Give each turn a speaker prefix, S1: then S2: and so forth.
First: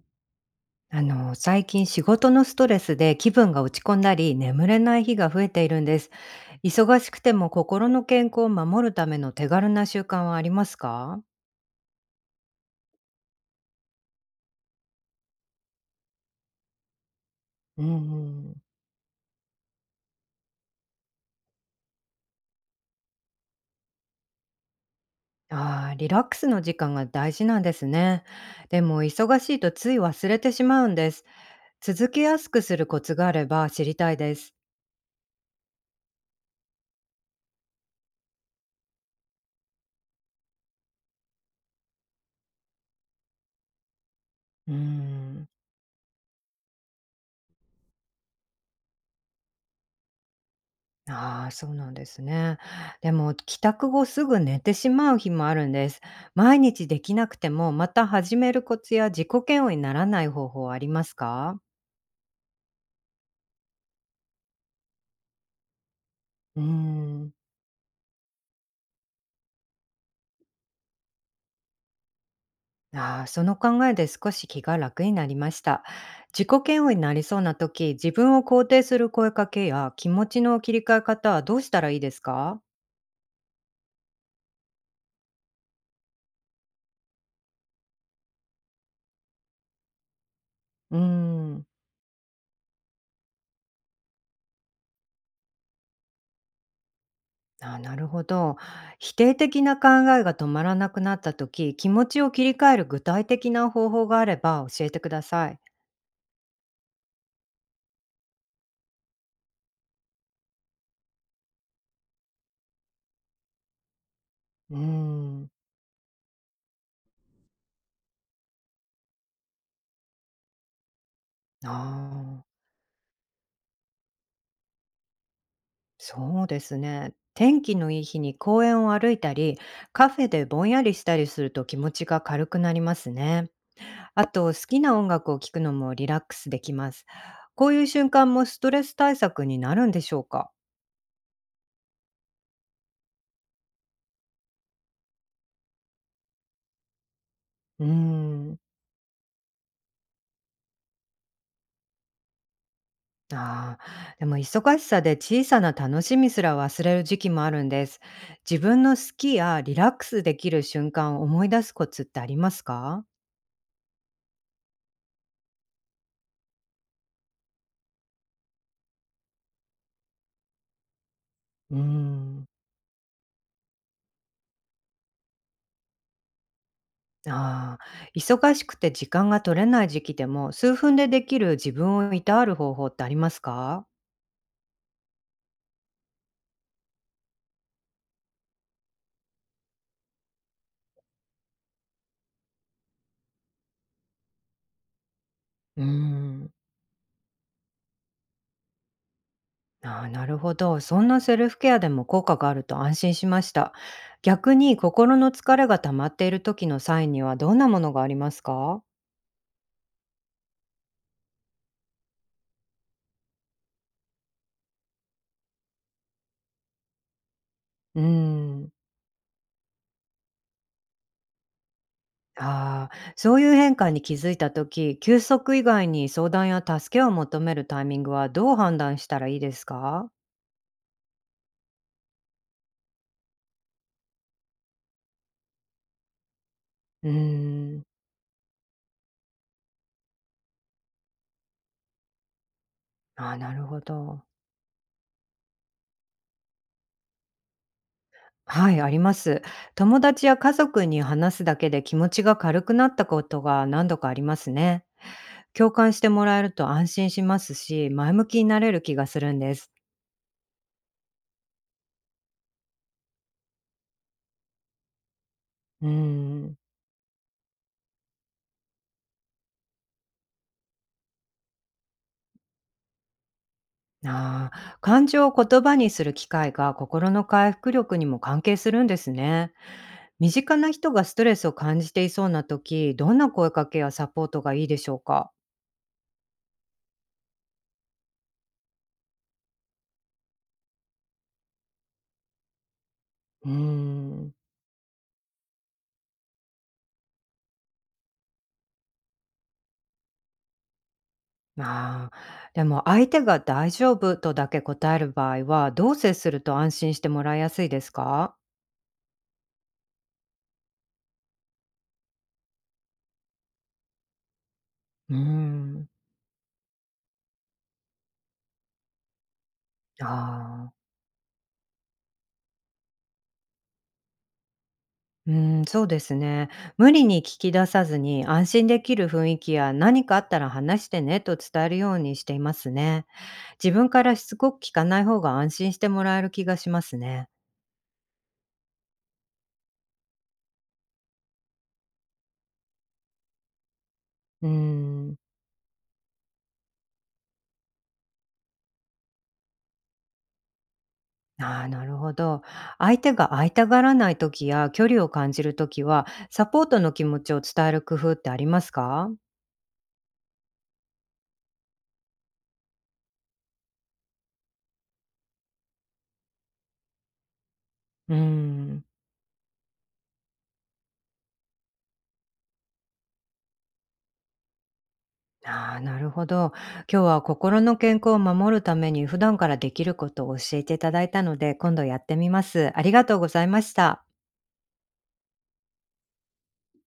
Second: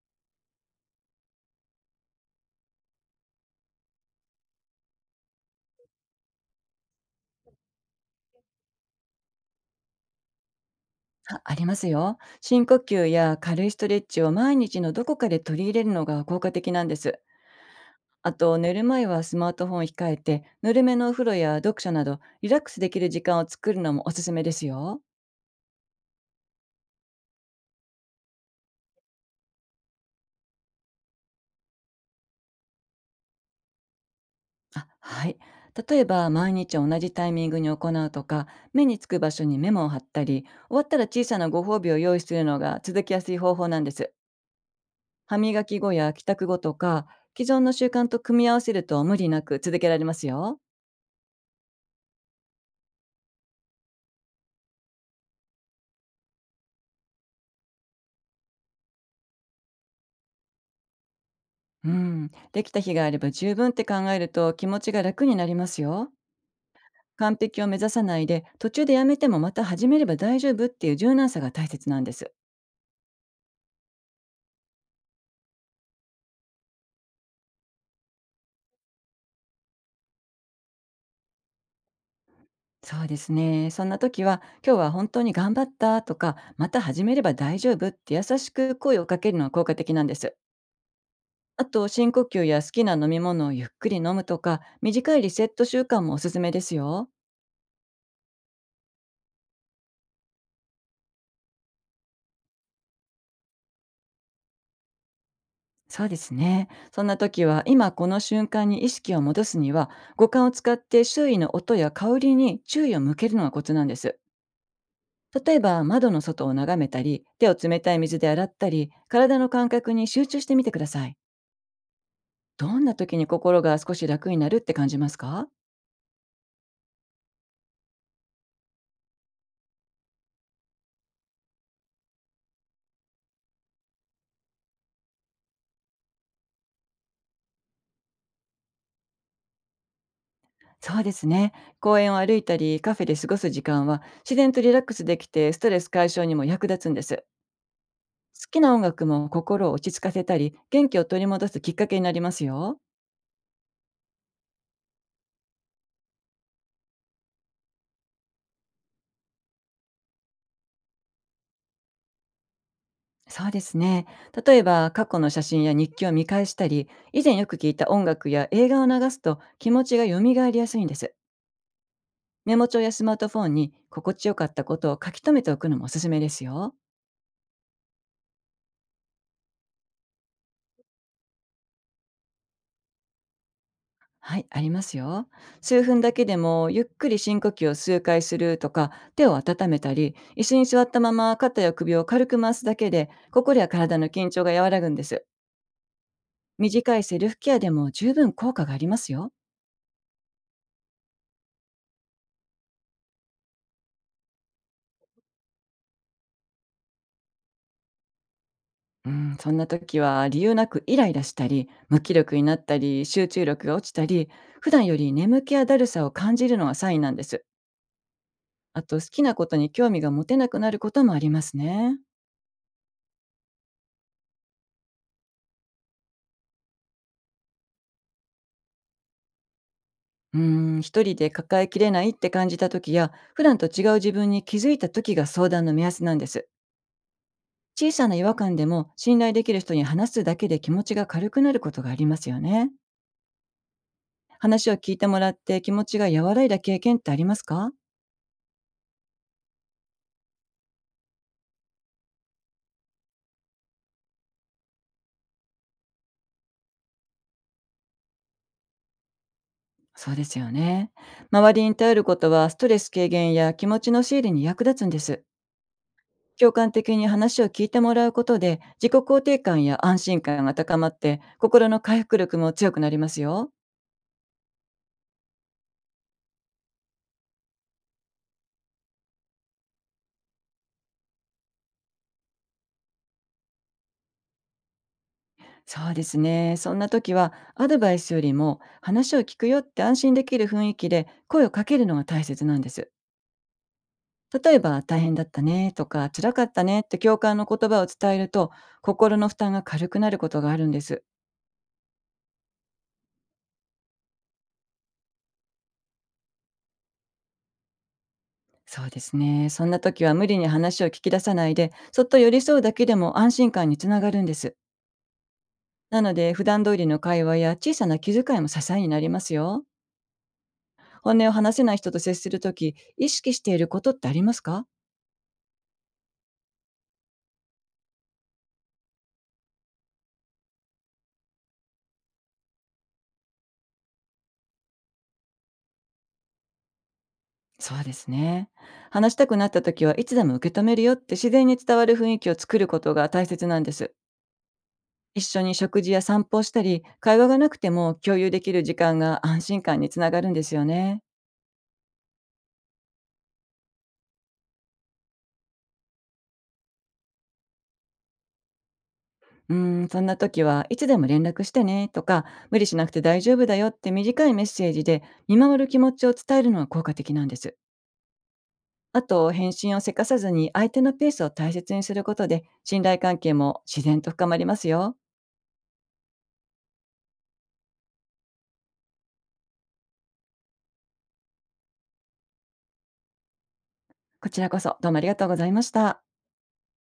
S1: 最近仕事のストレスで気分が落ち込んだり、眠れない日が増えているんです。忙しくても心の健康を守るための手軽な習慣はありますか？
S2: あ、ありますよ。深呼吸や軽いストレッチを毎日のどこかで取り入れるのが効果的なんです。
S1: うん。
S2: あ
S1: う
S2: と、
S1: ん。
S2: 寝る前はスマートフォンを控えて、ぬるめのお風呂や読書など、リラックスできる時間を作るのもおすすめですよ。
S1: ああ、リラックスの時間が大事なんですね。でも、忙しいとつい忘れてしまうんです。続けやすくするコツがあれば知りたいです。
S2: あ、はい。例えば、毎日同じタイミングに行うとか、目につく場所にメモを貼ったり、終わったら小さなご褒美を用意するのが続きやすい方法なんです。
S1: う
S2: 歯
S1: ん。
S2: 磨き後や帰宅後とか、既存の習慣と組み合わせると無理なく続けられますよ。
S1: ああ、そうなんですね。でも帰宅後すぐ寝てしまう日もあるんです。毎日できなくても、また始めるコツや自己嫌悪にならない方法はありますか？
S2: うん、できた日があれば十分って考えると気持ちが楽になりますよ。
S1: うーん。
S2: 完璧を目指さないで、途中でやめても、また始めれば大丈夫っていう柔軟さが大切なんです。
S1: ああ、その考えで少し気が楽になりました。自己嫌悪になりそうな時、自分を肯定する声かけや気持ちの切り替え方はどうしたらいいですか？
S2: そうですね。そんな時は、今日は本当に頑張ったとか、また始めれば大丈夫って優しく声をかけるのは効果的なんです。
S1: うー
S2: あ
S1: ん。
S2: と、深呼吸や好きな飲み物をゆっくり飲むとか、短いリセット習慣もおすすめですよ。
S1: あ、なるほど。否定的な考えが止まらなくなった時、気持ちを切り替える具体的な方法があれば教えてください。
S2: そうですね。そんな時は、今この瞬間に意識を戻すには、五感を使って周囲の音や香りに注意を向けるのがコツなんです。
S1: うーん。
S2: 例えば、窓の外を眺めたり、手を冷たい水で洗ったり、体の感覚に集中してみてください。
S1: ああ、
S2: どんな時に心が少し楽になるって感じますか？
S1: そうですね。天気のいい日に公園を歩いたり、カフェでぼんやりしたりすると気持ちが軽くなりますね。あと、好きな音楽を聴くのもリラックスできます。こういう瞬間もストレス対策になるんでしょうか？
S2: そうですね。公園を歩いたり、カフェで過ごす時間は、自然とリラックスできて、ストレス解消にも役立つんです。
S1: うー
S2: 好
S1: ん。
S2: きな音楽も心を落ち着かせたり、元気を取り戻すきっかけになりますよ。
S1: ああ、でも忙しさで小さな楽しみすら忘れる時期もあるんです。自分の好きやリラックスできる瞬間を思い出すコツってありますか？
S2: そうですね。例えば、過去の写真や日記を見返したり、以前よく聞いた音楽や映画を流すと気持ちが蘇りやすいんです。
S1: うーん。
S2: メモ帳やスマートフォンに心地よかったことを書き留めておくのもおすすめですよ。
S1: ああ、忙しくて時間が取れない時期でも数分でできる自分をいたわる方法ってありますか？
S2: はい、ありますよ。数分だけでもゆっくり深呼吸を数回するとか、手を温めたり、椅子に座ったまま肩や首を軽く回すだけで、心や体の緊張が和らぐんです。
S1: うーん。
S2: 短いセルフケアでも十分効果がありますよ。
S1: ああ、なるほど。そんなセルフケアでも効果があると安心しました。逆に心の疲れが溜まっている時のサインにはどんなものがありますか？
S2: うん、そんな時は理由なくイライラしたり、無気力になったり、集中力が落ちたり、普段より眠気やだるさを感じるのがサインなんです。
S1: うーん。
S2: あと、好きなことに興味が持てなくなることもありますね。
S1: ああ、そういう変化に気づいた時、休息以外に相談や助けを求めるタイミングはどう判断したらいいですか？
S2: うん、一人で抱えきれないって感じた時や、普段と違う自分に気づいた時が相談の目安なんです。
S1: うーん。
S2: 小さな違和感でも信頼できる人に話すだけで気持ちが軽くなることがありますよね。
S1: ああ、なるほど。
S2: 話を聞いてもらって気持ちが和らいだ経験ってありますか？
S1: はい、あります。友達や家族に話すだけで気持ちが軽くなったことが何度かありますね。共感してもらえると安心しますし、前向きになれる気がするんです。
S2: そうですよね。周りに頼ることはストレス軽減や気持ちの整理に役立つんです。
S1: うー
S2: 共
S1: ん。
S2: 感的に話を聞いてもらうことで、自己肯定感や安心感が高まって、心の回復力も強くなりますよ。
S1: ああ、感情を言葉にする機会が心の回復力にも関係するんですね。身近な人がストレスを感じていそうな時、どんな声かけやサポートがいいでしょうか？
S2: そうですね。そんな時は、アドバイスよりも話を聞くよって安心できる雰囲気で声をかけるのが大切なんです。
S1: うーん。
S2: 例えば、大変だったねとか辛かったねって共感の言葉を伝えると、心の負担が軽くなることがあるんです。
S1: ああ、でも相手が「大丈夫」とだけ答える場合は、どう接すると安心してもらいやすいですか？
S2: そうですね。そんな時は、無理に話を聞き出さないで、そっと寄り添うだけでも安心感につながるんです。
S1: うーん。
S2: なので、普段通りの会話や小さな気遣いも支えになりますよ。
S1: ああ、
S2: 本音を話せない人と接するとき、意識していることってありますか？
S1: うーそうですね。無理に聞き出さずに、安心できる雰囲気や「何かあったら話してね」と伝えるようにしていますね。自分からしつこく聞かない方が安心してもらえる気がしますね。
S2: そうですね。話したくなった時はいつでも受け止めるよって自然に伝わる雰囲気を作ることが大切なんです。
S1: うーん。
S2: 一緒に食事や散歩をしたり、会話がなくても共有できる時間が安心感につながるんですよね。
S1: ああ、なるほど。相手が会いたがらない時や距離を感じる時は、サポートの気持ちを伝える工夫ってありますか？
S2: うーん、そんな時はいつでも連絡してねとか、無理しなくて大丈夫だよって短いメッセージで見守る気持ちを伝えるのは効果的なんです。
S1: うーん。
S2: あと、返信をせかさずに相手のペースを大切にすることで、信頼関係も自然と深まりますよ。
S1: ああ、なるほど。今日は心の健康を守るために普段からできることを教えていただいたので、今度やってみます。ありがとうございました。
S2: こちらこそどうもありがとうございました。